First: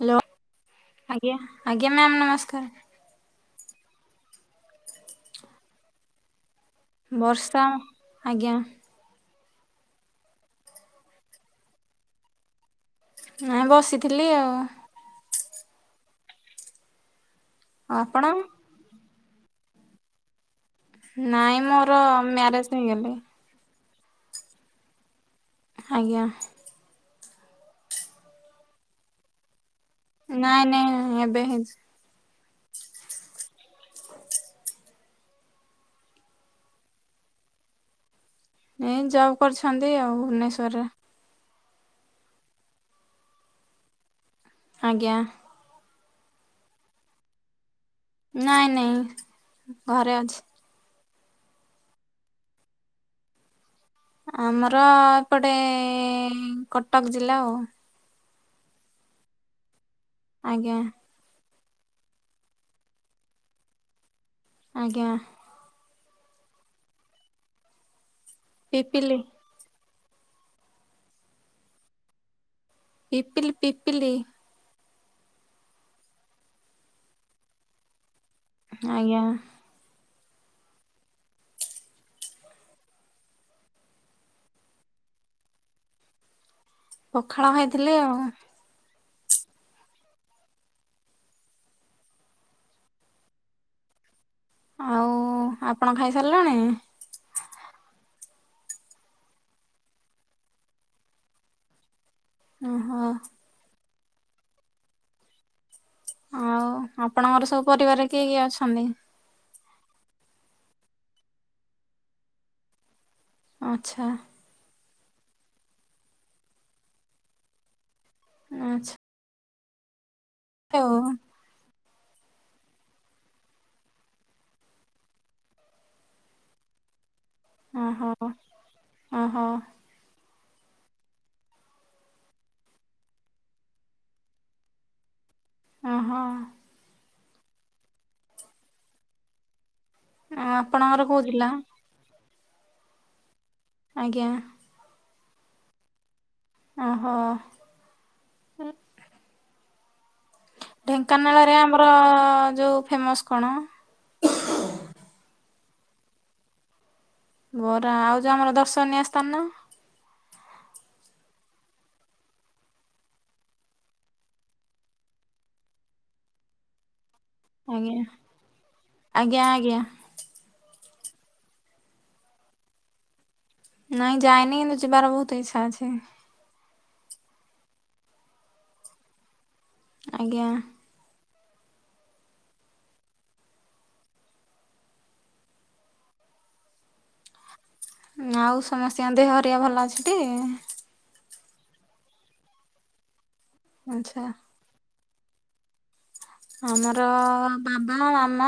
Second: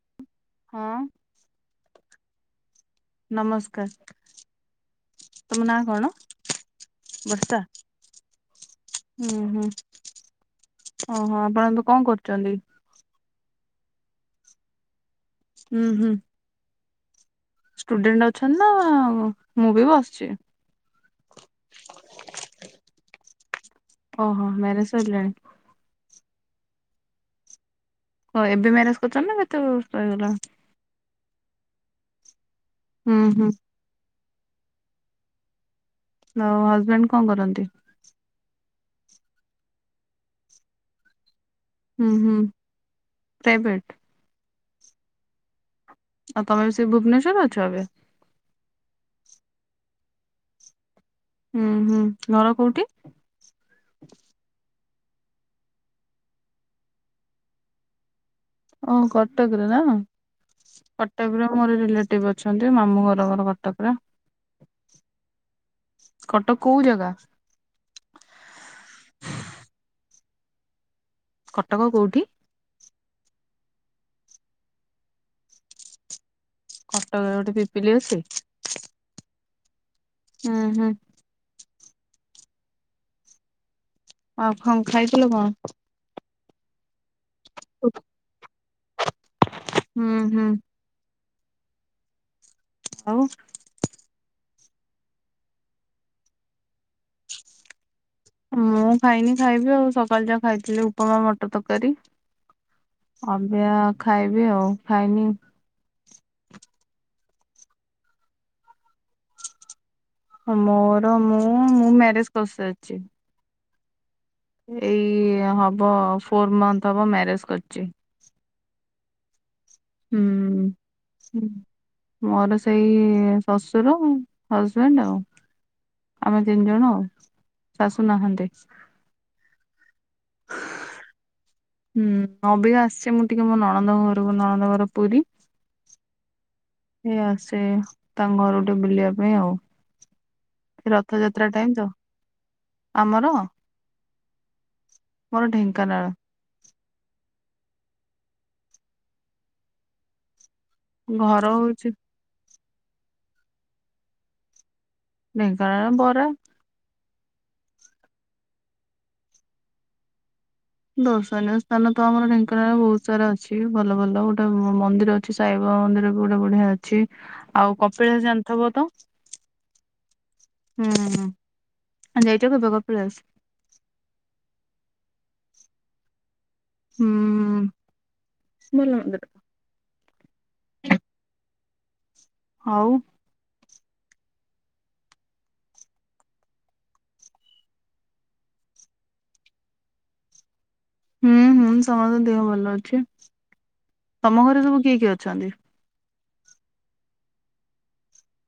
Hello ହଁ ଆଜ୍ଞା ଆଜ୍ଞା ମ୍ୟାମ ନମସ୍କାର। ନମସ୍କାର ତମ ନାଁ କଣ? ବର୍ଷା ଆଜ୍ଞା। ହୁଁ ହୁଁ ଓହୋ ଆପଣ ଏବେ କଣ କରୁଛନ୍ତି? ନାଇଁ ବସିଥିଲି ଆଉ। ହୁଁ ହୁଁ। ଆଉ ଆପଣ? ଷ୍ଟୁଡେଣ୍ଟ ଅଛନ୍ତି ନା ମୁଁ ବି ବସିଛି। ନାଇଁ ମୋର ମ୍ୟାରେଜ ହେଇଗଲେ। ଓହୋ ମ୍ୟାରେଜ ସରିଲାଣି। ଆଜ୍ଞ। ହଁ ଏବେ ମ୍ୟାରେଜ କରିଚ ନା ସେତେବେଳୁ। ନାଇଁ ନାଇଁ ଏବେ ହେଇଚି। ହୁଁ ହୁଁ। ଆଉ ହଜବେଣ୍ଡ କଣ କରନ୍ତି? ଏଇ ଜବ କରଛନ୍ତି ଆଉ ହୁବନେଶ୍ୱରରେ। ହୁଁ ହୁଁ ପ୍ରାଇଭେଟ? ଆଜ୍ଞା। ଆଉ ତମେ ବି ସେଇ ଭୁବନେଶ୍ୱର ଅଛ ଏବେ? ନାଇଁ ନାଇଁ ଘରେ ଅଛି। ହୁଁ ହୁଁ ଘର କୋଉଁଠି? ଆମର ଏପଟେ କଟକ ଜିଲ୍ଲା ଆଉ। ଓ କଟକରେ ନା? ଆଜ୍ଞା। କଟକରେ ମୋର ରିଲେଟିଭ ଅଛନ୍ତି ମାମୁଁ ଘର ଘର କଟକରେ। ଆଜ୍ଞା। କଟକ କୋଉଁ ଜାଗା? ପିପିଲି କଟକ କୋଉଁଠି? ପିପିିଲି ପିପିିଲି। କଟକରେ ଗୋଟେ ପିପିଲି ଅଛି? ଆଜ୍ଞା। ହୁ ହୁଁ। ଆଉ କଣ ଖାଇଥିଲ କଣ? ପଖାଳ ଖାଇଥିଲି ଆଉ। [unintelligible] ହୁଁ ହୁଁ। ଆଉ। ଆଉ ଆପଣ ଖାଇ ସାରିଲେଣି? ମୁଁ ଖାଇନି ଖାଇବି ଆଉ ସକାଳୁ ଯା ଖାଇଥିଲି ଉପମା ମଟର ତରକାରୀ। ଓହୋ। ଏବେ ଆ ଖାଇବି ଆଉ ଖାଇନି। ଆଉ ଆପଣଙ୍କର ସବୁ ପରିବାରେ କିଏ କିଏ ଅଛନ୍ତି? ମୋର ମୁଁ ମୁଁ ମ୍ୟାରେଜ କରିସାରିଛି। ଆଛା। ଏଇ ହବ ଫର୍ ମନ୍ଥ ହବ ମ୍ୟାରେଜ କରିଛି। ଆଛା ହୁଁ ହୁଁ। ମୋର ସେଇ ଶ୍ୱଶୁର ହଜବେଣ୍ଡ ଆଉ। ଆମେ ତିନି ଜଣ ଆଉ ଶାଶୁ ଓହୋ ନାହାନ୍ତି। ଓହୋ [unintelligible] ହୁଁ ଅବିକା ଆସିଚି ମୁଁ ଟିକେ ମୋ ନଣନ୍ଦ ଘରକୁ ନଣନ୍ଦ ଘର ପୁରୀ ଓ ହୋ। ଏଇ ଆସେ ତାଙ୍କ ଘରଟେ ବୁଲିବା ପାଇଁ ଆଉ। ଆଉ ଆପଣଙ୍କର କୋଉ ଜିଲ୍ଲା? ରଥଯାତ୍ରା ଟାଇମ ତ ଆମର। ଆଜ୍ଞା। ମୋର ଢେଙ୍କାନାଳ। ଓ ହୋ [inaudible] ଘର ଢେଙ୍କାନାଳରେ ଆମର ହଉଛି ଯୋଉ ଫେମସ କଣ? ଢେଙ୍କାନାଳରେ ବରା। ବରା ଆଉ ଯୋଉ ଆମର ଦର୍ଶନୀୟ ସ୍ଥାନ? ଦର୍ଶନୀୟ ସ୍ଥାନ ତ ଆମର ଢେଙ୍କାନାଳରେ ବହୁତ ସାରା ଅଛି ଭଲ ଭଲ ଗୋଟେ ମନ୍ଦିର ଅଛି ସାଇବା ମନ୍ଦିର ବି ଗୋଟେ ବଢିଆ ଅଛି। ଆଉ ଆଜ୍ଞା କପିଳାସ ଜାଣିଥବ ତ ଆଜ୍ଞା ଆଜ୍ଞା। ହୁଁ। ହୁ ଯାଇଛ କେବେ କପିଳାସ? ନାଇଁ ଯାଇନି କିନ୍ତୁ ଯିବାର ବହୁତ ଇଛା ଅଛି। ହୁଁ ଭଲ ହୁଅନ୍ତା ତ ଆଜ୍ଞା ହଉ ଆଉ ସମସ୍ତଙ୍କ ଦେହ ହରିଘା ଭଲ ଅଛିଟି? ହୁଁ ହୁଁ ସମସ୍ତଙ୍କ ଦେହ ଭଲ ଅଛି ଆଚ୍ଛା। ତମ ଘରେ ସବୁ କିଏ କିଏ ଅଛନ୍ତି? ଆମର ବାବା ମାମା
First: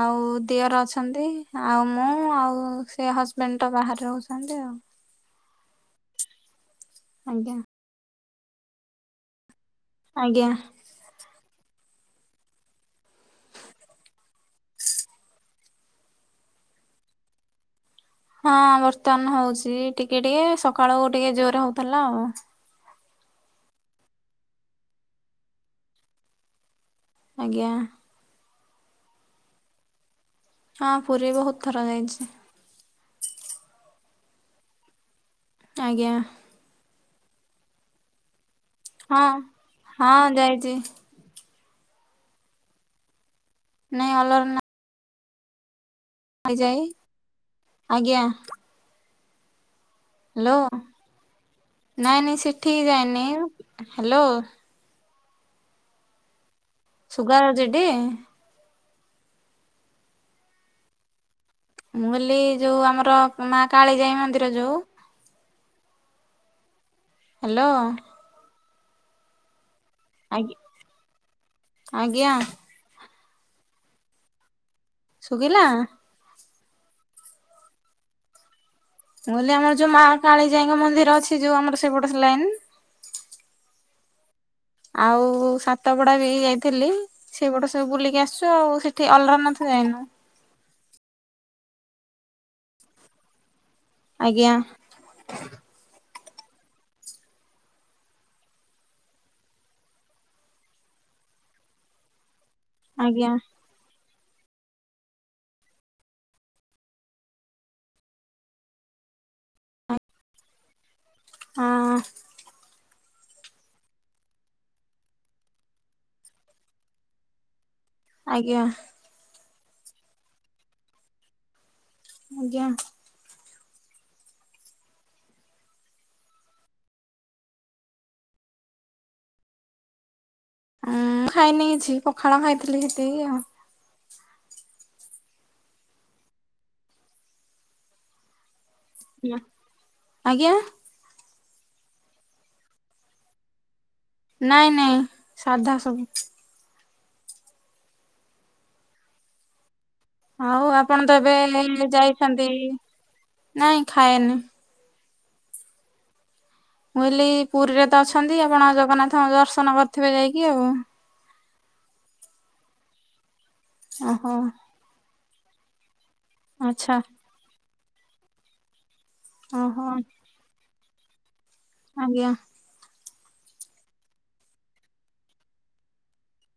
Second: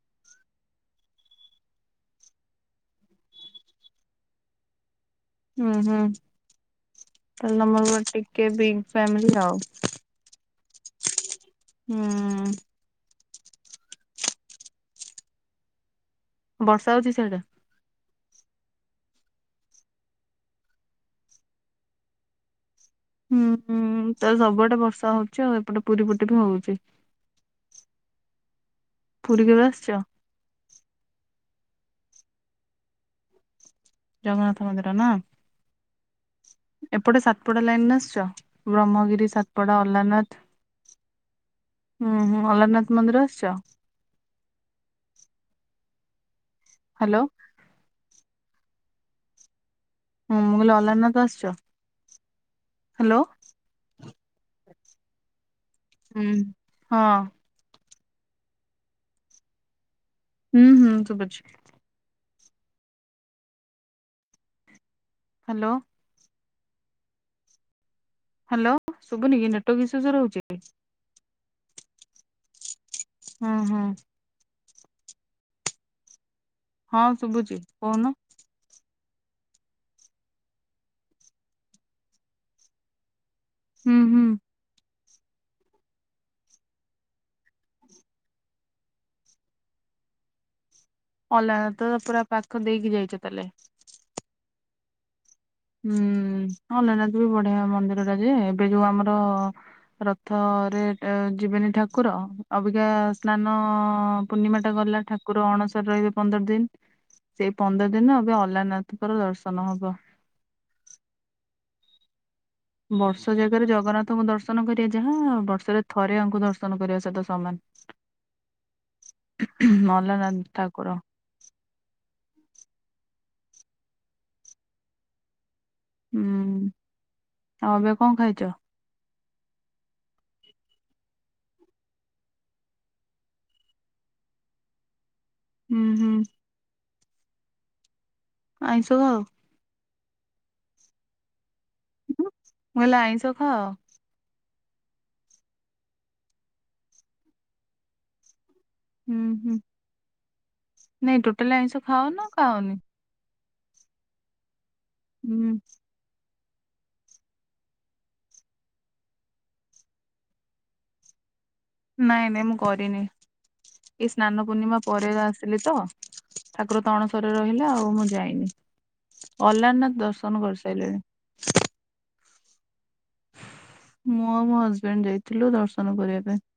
ଆଉ ଦିଅର ଅଛନ୍ତି ଆଉ ମୁଁ ଆଉ ସେ ହଜବେଣ୍ଡ ତ ବାହାରେ ରହୁଛନ୍ତି ଆଉ [inaudible] ହୁଁ ହୁଁ ଆଜ୍ଞା ତାହେଲେ ତମର ବି ଟିକେ ବିଗ୍ ଫ୍ୟାମିଲ ଆଉ ଆଜ୍ଞା ହୁଁ ବର୍ଷା ହଉଛି ସିଆଡେ ହଁ ବର୍ତ୍ତମାନ ହଉଛି ଟିକେ ଟିକେ ସକାଳକୁ ଟିକେ ଜୋରରେ ହଉଥିଲା ଆଉ ହୁଁ ହୁଁ ତାହେଲେ ସବୁଆଡେ ବର୍ଷା ହଉଛି ଆଉ ଏପଟେ ପୁରୀ ପଟେ ବି ହଉଛି ଆଜ୍ଞା ପୁରୀ କେବେ ଆସଛ? ହଁ ପୁରୀ ବହୁତ ଥର ଯାଇଛି ଜଗନ୍ନାଥ ମନ୍ଦିର ନା ଆଜ୍ଞା ଏପଟେ ସାତପଡା ଲାଇନ ଆସିଛ ହଁ ବ୍ରହ୍ମଗିରି ସାତପଡା ହଁ ଅଲାନାଥ ଯାଇଛି। ହୁଁ ହୁଁ ଅଲରନାଥ ମନ୍ଦିର ଆସିଛ ନାଇଁ ଅଲର ଆଯାଏ ହ୍ୟାଲୋ ଆଜ୍ଞା ହୁଁ ମୁଁ ହ୍ୟାଲୋ କହିଲି ଅଲାରନାଥ ଆସିଛ ନାଇଁ ନାଇଁ ସେଠି ହ୍ୟାଲୋ ଯାଏନି ହ୍ୟାଲୋ ହୁଁ ହଁ ସୁୁଗାର ଯଡି ହୁଁ ହୁଁ ତୁ ବୁଝ ମୁଁ କହିଲି ଯୋଉ ଆମର ମା କାଳିଜାଇ ମନ୍ଦିର ଯୋଉ ହ୍ୟାଲୋ ହ୍ୟାଲୋ ହ୍ୟାଲୋ ଶୁଭୁନି କି ନେଟ ରହୁଛି ଆଜ୍ଞା ଆଜ୍ଞା ହଁ ହଁ ସୁଖିଲ ହଁ ଶୁଭୁଛି କହୁନ ବଲେ ଆମର ଯୋଉ ମା କାଳୀଜାଙ୍କ ମନ୍ଦିର ଅଛି ଯୋଉ ଆମର ସେପଟ ଲାଇନ୍ ହୁଁ ହୁଁ ଆଉ ସାତପଡା ବି ଯାଇଥିଲି ସେପଟ ସବୁ ବୁଲିକି ଆସିଛୁ ଆଉ ସେଠି ଅଲରନାଥ ଯାଇ ହଁ [inaudible] ଲା ତ ପୁରା ପାଖ ଦେଇକି ଯାଇଛ ତାଲେ ଆ୍ଞ ହଁ ହଁ ଅନନାଥ ବି ବଢିଆ ମନ୍ଦିର ଟା ଯେ ଏବେ ଯୋଉ ଆମର ରଥରେ ଯିବେନି ଠାକୁର ଅବିକା ଆଜ୍ଞା ସ୍ନାନ ପୂର୍ଣ୍ଣିମା ଟା ଗଲା ଠାକୁର ଅଣସର ରହିବେ ପନ୍ଦର ଦିନ ସେଇ ପନ୍ଦର ଦିନ ଏବେ ଅଲାନଥଙ୍କର ଦର୍ଶନ ହବ ହ ବର୍ଷ ଜାଗାରେ ଜଗନ୍ନାଥଙ୍କୁ ଦର୍ଶନ କରିବା ଯାହା ବର୍ଷରେ ଥରେ ଆଙ୍କୁ ଦର୍ଶନ କରିବା ସେହିତ ସମାନ ଆଜ୍ଞା ନଲାନନ୍ଦ ଠାକୁର ଆଜ୍ଞା [inaudible] ହୁଁ ଆଉ ଏବେ କଣ ଖାଇଛ [inaudible] ହଁ ଖାଇନି କିଛି ପଖାଳ ଖାଇଥିଲି ସେଠକି ଆଉ [unintelligible] ହୁଁ ହୁଁ [unintelligible] ଆଇଷ ଆଉ [unintelligible] ଆଜ୍ଞା [inaudible] ଗଲେ ଆଇ ସଖା [unintelligible] ନାଇଁ ନାଇଁ ସାଧା ସବୁ [unintelligible] ହୁଁ ହୁଁ [unintelligible] ହଉ ଆପଣ ତ ନାଇଁ ଏବେ ଟୋଟାଲି ଆଇଁଷ ଖାଅ ନା ଯାଇଛନ୍ତି ଖାଅନି ନାଇଁ ଖାଏନି [unintelligible] ହୁଁ [unintelligible] ବୁିଲି ପୁରୀରେ ତ ଅଛନ୍ତି ଆପଣ ଜଗନ୍ନାଥ ଦର୍ଶନ କରିଥିବେ ଯାଇକି ଆଉ [inaudible] ନାଇଁ ନାଇଁ ମୁଁ କରିନି ଏ ଓହୋ ସ୍ନାନ ପୂର୍ଣ୍ଣିମା ପରେ ଆସିଲି ତ [inaudible] ଠାକୁର ଆଚ୍ଛା ତଣସରରେ ରହିଲେ ଆଉ ମୁଁ ଯାଇନି ଓହୋ ଅଲାରନାଥ ଦର୍ଶନ କରିସି [inaudible] ଚାିଲ [unintelligible] ଆ୍ଞ [unintelligible] ମୁଁ ଆଉ ମୋ ହଜବେଣ୍ଡ ଯାଇଥିଲୁ ଦର୍ଶନ କରିବା ପାଇଁ [inaudible]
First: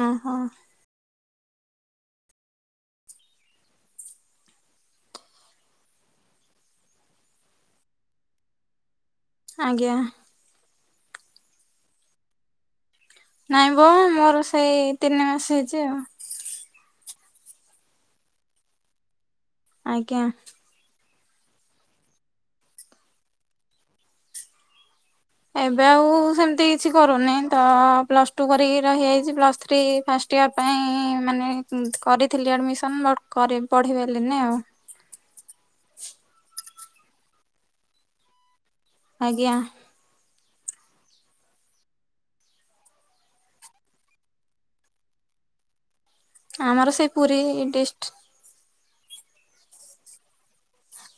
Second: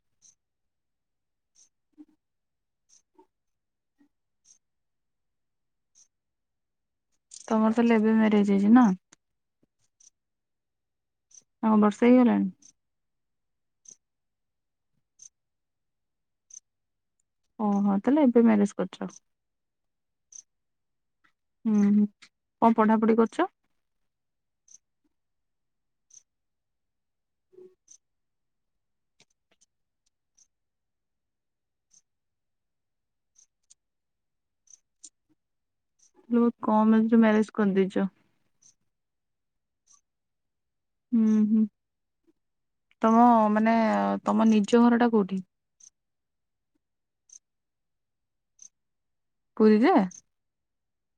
ଓ ହୋ [inaudible] ତମର ତାହଲେ ଏବେ ମ୍ୟାରେଜ ହେଇଛି ନା ଆଜ୍ଞା। ହଁ ବର୍ଷା ହେଇଗଲାଣି? ନାଇଁ ବୋ ମୋର ସେଇ ତିନି ମାସ ହେଇଚି ଆଉ। ଓହୋ ତାହେଲେ ଏବେ ମ୍ୟାରେଜ କରିଚ? ଆଜ୍ଞା। ହୁଁ କଣ ପଢାପଢି କରୁଚ? ଏବେ ଆଉ ସେମିତି କିଛି କରୁନି, ତ ପ୍ଲସ ଟୁ କରିକି ରହିଯାଇଚି, ପ୍ଲସ ଥ୍ରୀ ଫା ପାଈଁ ମାନେ କରିଥିଲି ଆଡିମିସନ୍ ବଟ ପଢ଼ି ପାରିଲିନି ଆଉ। ଖୁବ୍ କମ ଏଜ୍ ରେ ମ୍ୟାରେଜ କରିଦେଇଚ। ଆଜ୍ଞା। ହୁଁ, ହୁଁ। ତମ ମାନେ ତମ ନିଜ ଘର ଟା କୋଉଠି? ଆମର ସେଇ ପୁରୀ ଡିଷ୍ଟ ପୁରୀରେ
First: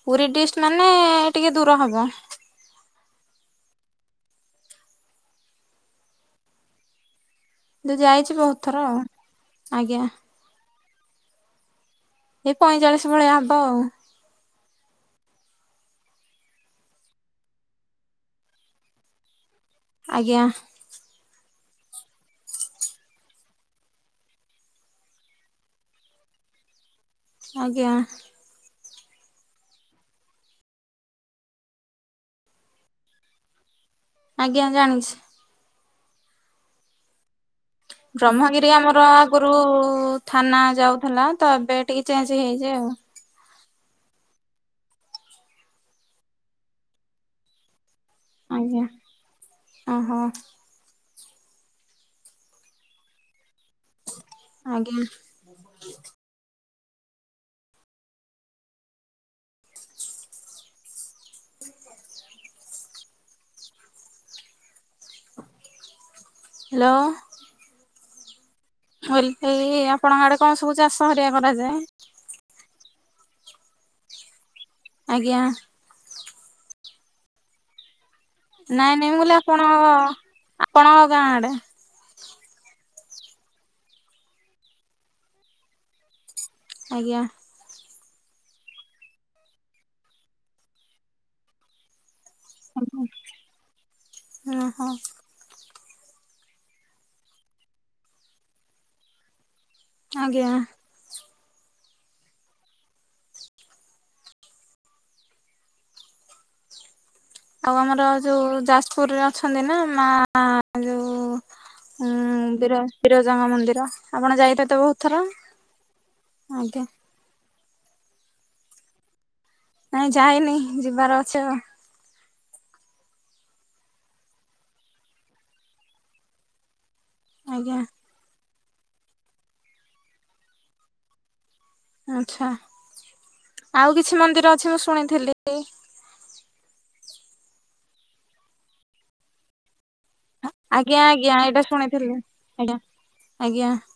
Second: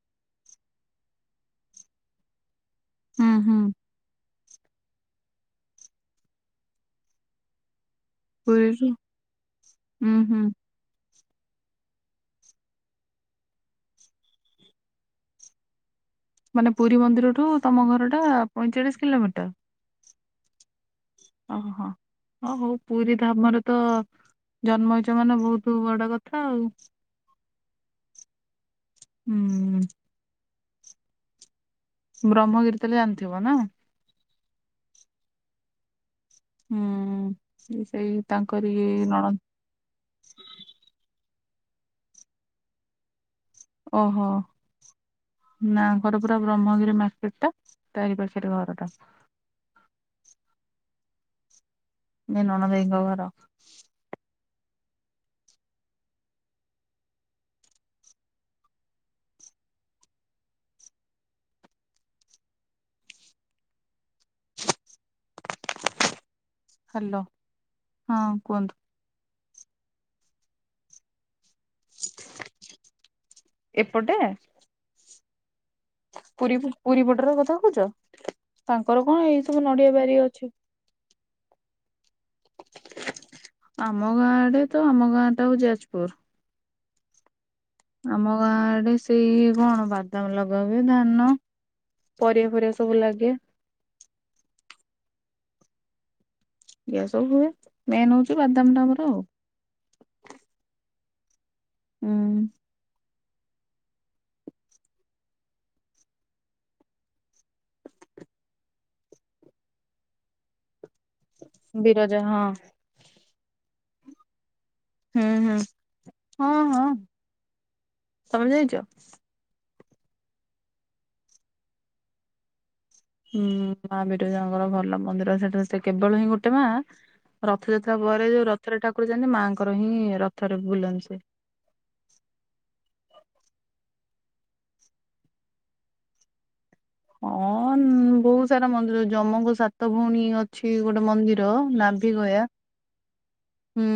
ପୁରୀ ଡିଷ୍ଟ ମାନେ ଟିକେ ଦୂର ହବ। ହଁ। ଯାଇଚି ବୋହୁତ ଥର ପୁରୀରୁ ଆଉ ଆଜ୍ଞା। ହୁଁ ହୁଁ ଏଇ ପଇଁଚାଳିଶ ଭଳିଆ ହବ ଆଉ। ମାନେ ପୁରୀ ମନ୍ଦିରଠୁ ତମ ଘର ଟା ପଇଁଚାଳିଶ କିଲୋମିଟର। ଆଜ୍ଞା। ଓହୋ ହ ହୋଉ ପୁରୀ ଧାମରେ ତ ଜନ୍ମ ହେଇଚ ମାନେ ବୋହୁତ ବଡ କଥା ଆଉ। ଆଜ୍ଞା। ହୁଁ। ବ୍ରହ୍ମଗିରି ତାହେଲେ ଜାଣିଥିବ ନା? ଆଜ୍ଞା ଜାଣିଚି। ହୁଁ। ସେଇ ବ୍ରହ୍ମଗିରି ତାଙ୍କରି ଆମର ନଣନ୍ଦ ଆଗରୁ ଥାନା ଯାଉଥିଲା। ତ ଏବେ ଟିକ ଚେଞ୍ଜ ହେଇଯା ଆଉ। ଓହୋ ନା ଘର ପୁରା ବ୍ରହ୍ମଗିରି ମାର୍କେଟ ଟା। ତାରି ପାଖରେ ଘର ଆଜ୍ଞା ଟା। ଓହୋ। ନଣନ୍ଦେଇଙ୍କ ଘର। ଆଜ୍ଞା। ହେଲୋ। ହାଲୋ ହଁ କୁହନ୍ତୁ? [unintelligible] ଏଇ ଆପଣଙ୍କ ଆଡେ କଣ ସବୁ ଚାଷ ହେରିକା କରାଯାଏ? ଏପଟେ? ଆଜ୍ଞା। ପୁରୀ ପୁରୀ ପଟର କଥା କୋହୁଚ? ନାଇଁ ତାଙ୍କର ନାଇଁ ମୁଁ କଣ କହିଲି ଏଇ ସବୁ ଆପଣଙ୍କ ନଡିଆ ବାରି ଅଛି। ଆପଣଙ୍କ ଗାଁ ଆଡେ ଆମ ଗାଁ ଆଡେ ତ ଆମ ଗାଁ ଟା ଯାଜପୁର। ଆଜ୍ଞା। ଆମ ଗାଁ ଆଡେ ସେଇ କଣ ବାଦାମ ଲଗାହୁଏ, ଧାନ। ପରିବା ଫରିବା ସବୁ ଲାଗେ। ଅ ହୋ। ଇ ସବୁ ହୁଏ ମେନ୍ ହୋଉଚି ବାଦାମ ଟା ଆମର ଆଉ। ଆଜ୍ଞା। ହୁଁ। ଆଉ ଆମର ଯୋଉ ଯାଜପୁରରେ ଅଛନ୍ତି ନା ମା ଯୋଉ ଉଁ ବିରଜା ହଁ। ବିର ବିରଜାଙ୍କ ମନ୍ଦିର ଆପଣ ଯାଇ ହୁଁ ହୁଁ ହଁ ଆଜ୍ଞା। ହଁ ତମେ ଯାଇଚ? ନାଇଁ ଯାାଇନି ଯିବାର ଅଛି। ହୁଁ ମା ବିରଜାଙ୍କର ଭଲ ମନ୍ଦିର ସେଟା ସେ କେବଳ ହିଁ ଗୋଟେ ମା ଆଜ୍ଞା ରଥଯାତ୍ରା ପରେ ଯୋଉ ରଥରେ ଠାକୁର ଯାଆନ୍ତି ମାଆଙ୍କର ହିଁ ରଥରେ ବୁଲନ୍ତି ସିଏ। ଆଚ୍ଛା। ଆଉ କିଛି ମନ୍ଦିର ଅଛି ମୁଁ ଶୁଣିଥିଲି। ହଁ ବହୁତ ସାରା ମନ୍ଦିର ଜମଙ୍କ ସା ଭଉଣୀ ଅଛି ଆଜ୍ଞା ଗୋଟେ ଆଜ୍ଞା ମନ୍ଦିର ଏଇଟା ଶୁଣିଥିଲି। ନାଭି ଗୟା। ଆଜ୍ଞା ଆଜ୍ଞା ହୁଁ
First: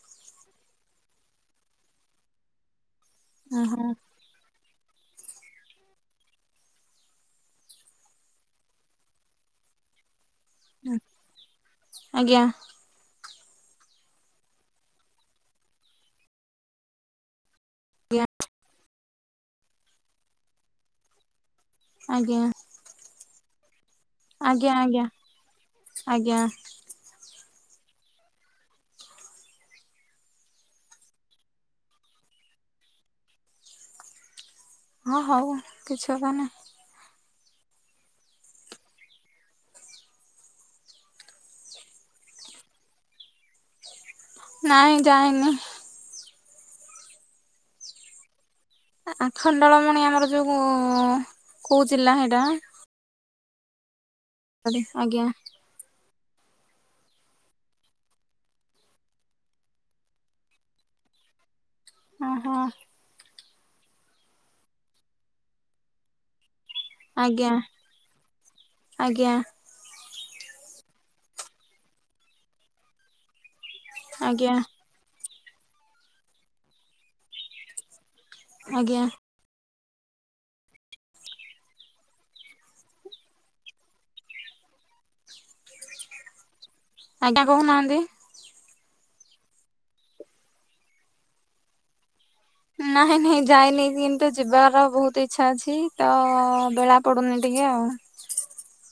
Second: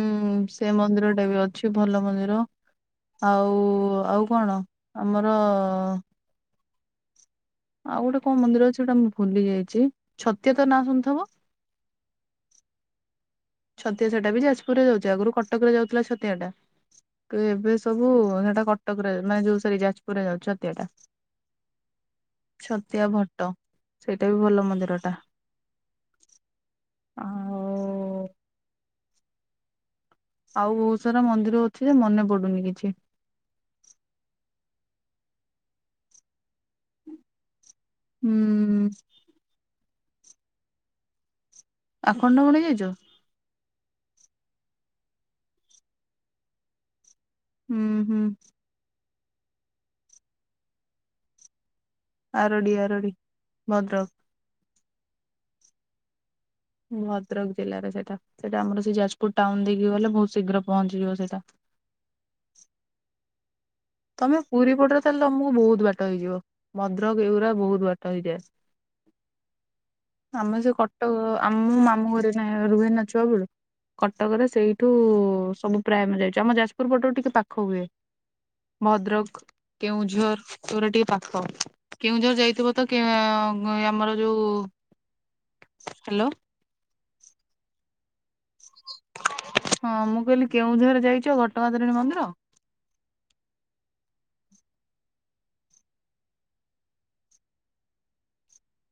ସେ ମନ୍ଦିର ଟା ବି ଅଛି ଭଲ ମନ୍ଦିର ଆଉ ଓହୋ ଆଉ କଣ? ଆମର ଆଉ ଗୋଟେ କଣ ମନ୍ଦିର ଅଛି ଯୋଉଟା ମୁଁ ଭୁଲି ଯାଇଚି। ଛତିଆ ତ ନାଁ ଶୁଣିଥିବ? ଆଜ୍ଞା ଆଜ୍ଞା ଛତିଆ ସେଟା ବି ଯାଜପୁରରେ ଯାଉଚି ଆଗରୁ କଟକ ରେ ଯାଉଥିଲା ଛତିଆ ଟା। ତ ଏବେ ସବୁ ସେଟା କଟକରେ ନା ଯୋଉ ସରି ଯାଜପୁରରେ ଯାଉଚି ଛତିଆଟା। ଆଜ୍ଞା ଛତିଆ ଭଟ୍ଟ ସେଇଟା ବି ଭଲ ଆଜ୍ଞା ମନ୍ଦିର ଆଜ୍ଞା ଟା। ଆଜ୍ଞା। ଆଉ ଆଉ ବହୁତ ସାରା ମନ୍ଦିର ଅଛି ଯେ ମନେ ପଡୁନି କିଛି। ହଁ ହଉ କିଛି କଥା ନାହିଁ। ହୁଁ। ଆଖଣ୍ଡଳମଣି ଯାଇଚ? ନାଇଁ ଯାଇନି। ହୁଁ ହୁଁ। ଆଖଣ୍ଡଳମଣି ଆମର ଯୋଉ କୋଉ ଜିଲ୍ଲା ହେଟା? ଆରଡି ଆରଡି ଭଦ୍ରକ। ଆଜ୍ଞା। ଭଦ୍ରକ ଜିଲ୍ଲାରେ ସେଇଟା ସେଟା ଆମର ସେ ଯାଜପୁର ଟାଉନ ଦେଇକି ଗଲେ ବହୁତ ଶୀଘ୍ର ପହଞ୍ଚିଯିବ ସେଇଟା। ଓହୋ। ତମେ ପୁରୀ ପଟରେ ତାହେଲେ ତମକୁ ବହୁତ ବାଟ ହେଇଯିବ। ଭଦ୍ରକ ଆଜ୍ଞା ଏଉରା ବହୁତ ବାଟ ହେଇଯାଏ ଆଜ୍ଞା ଆମେ ଭଦ୍ରକ କଟକ ଆମ ମାମୁଁ ଘରେ ନା ରୁହେ ନା ଛୁଆ ବେଳୁ ଆଜ୍ଞା କଟକରେ ଆଜ୍ଞା ସେଇଠୁ ସବୁ ପ୍ରାୟ ଆମେ ଯାଇଛୁ ଆମ ଯାଜପୁର ପଟୁ ଟିକେ ପାଖ ହୁଏ ଭଦ୍ରକ କେଉଁଝର ଶେଇଗୁରା ଟିକେ ପାଖ କେଉଁଝର ଯାଇଥିବ ତ ଆମର ଯୋଉ ହାଲୋ। ଆଜ୍ଞା କହୁନାହାନ୍ତି। ହଁ ମୁଁ କହିଲି କେଉଁଝର ଯାଇଚ ଘଟଙ୍ଗା ତାରିଣୀ ମନ୍ଦିର? ନାଇଁ ନାଇଁ ଯାଇନି କିନ୍ତୁ ଯିବାର ବହୁତ ଇଚ୍ଛା ଅଛି ତ ବେଳା ପଡୁନି ଟି ଇୟା ଆଉ [inaudible]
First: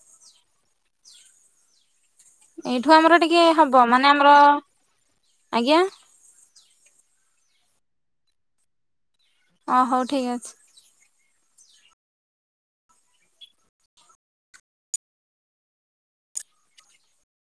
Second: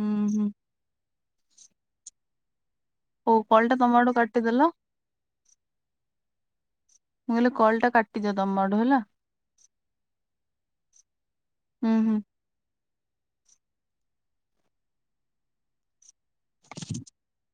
ଉଁ ହୁଁ। ଏଇଠୁ ଆମର ହଉ ଟିକେ କଲ୍ ଟା ହବ ତମ ମାନେ ଆଡୁ ଆମର କାଟିଦେଲ ଆଜ୍ଞା? ମୁଁ କହିଲି କଲ ଟା କାଟିଦଅ ତମ ଆଡୁ ହେଲା। ଓ ହଉ ଠିକ୍ ଅଛି। ଉଁ ହୁଁ। [inaudible]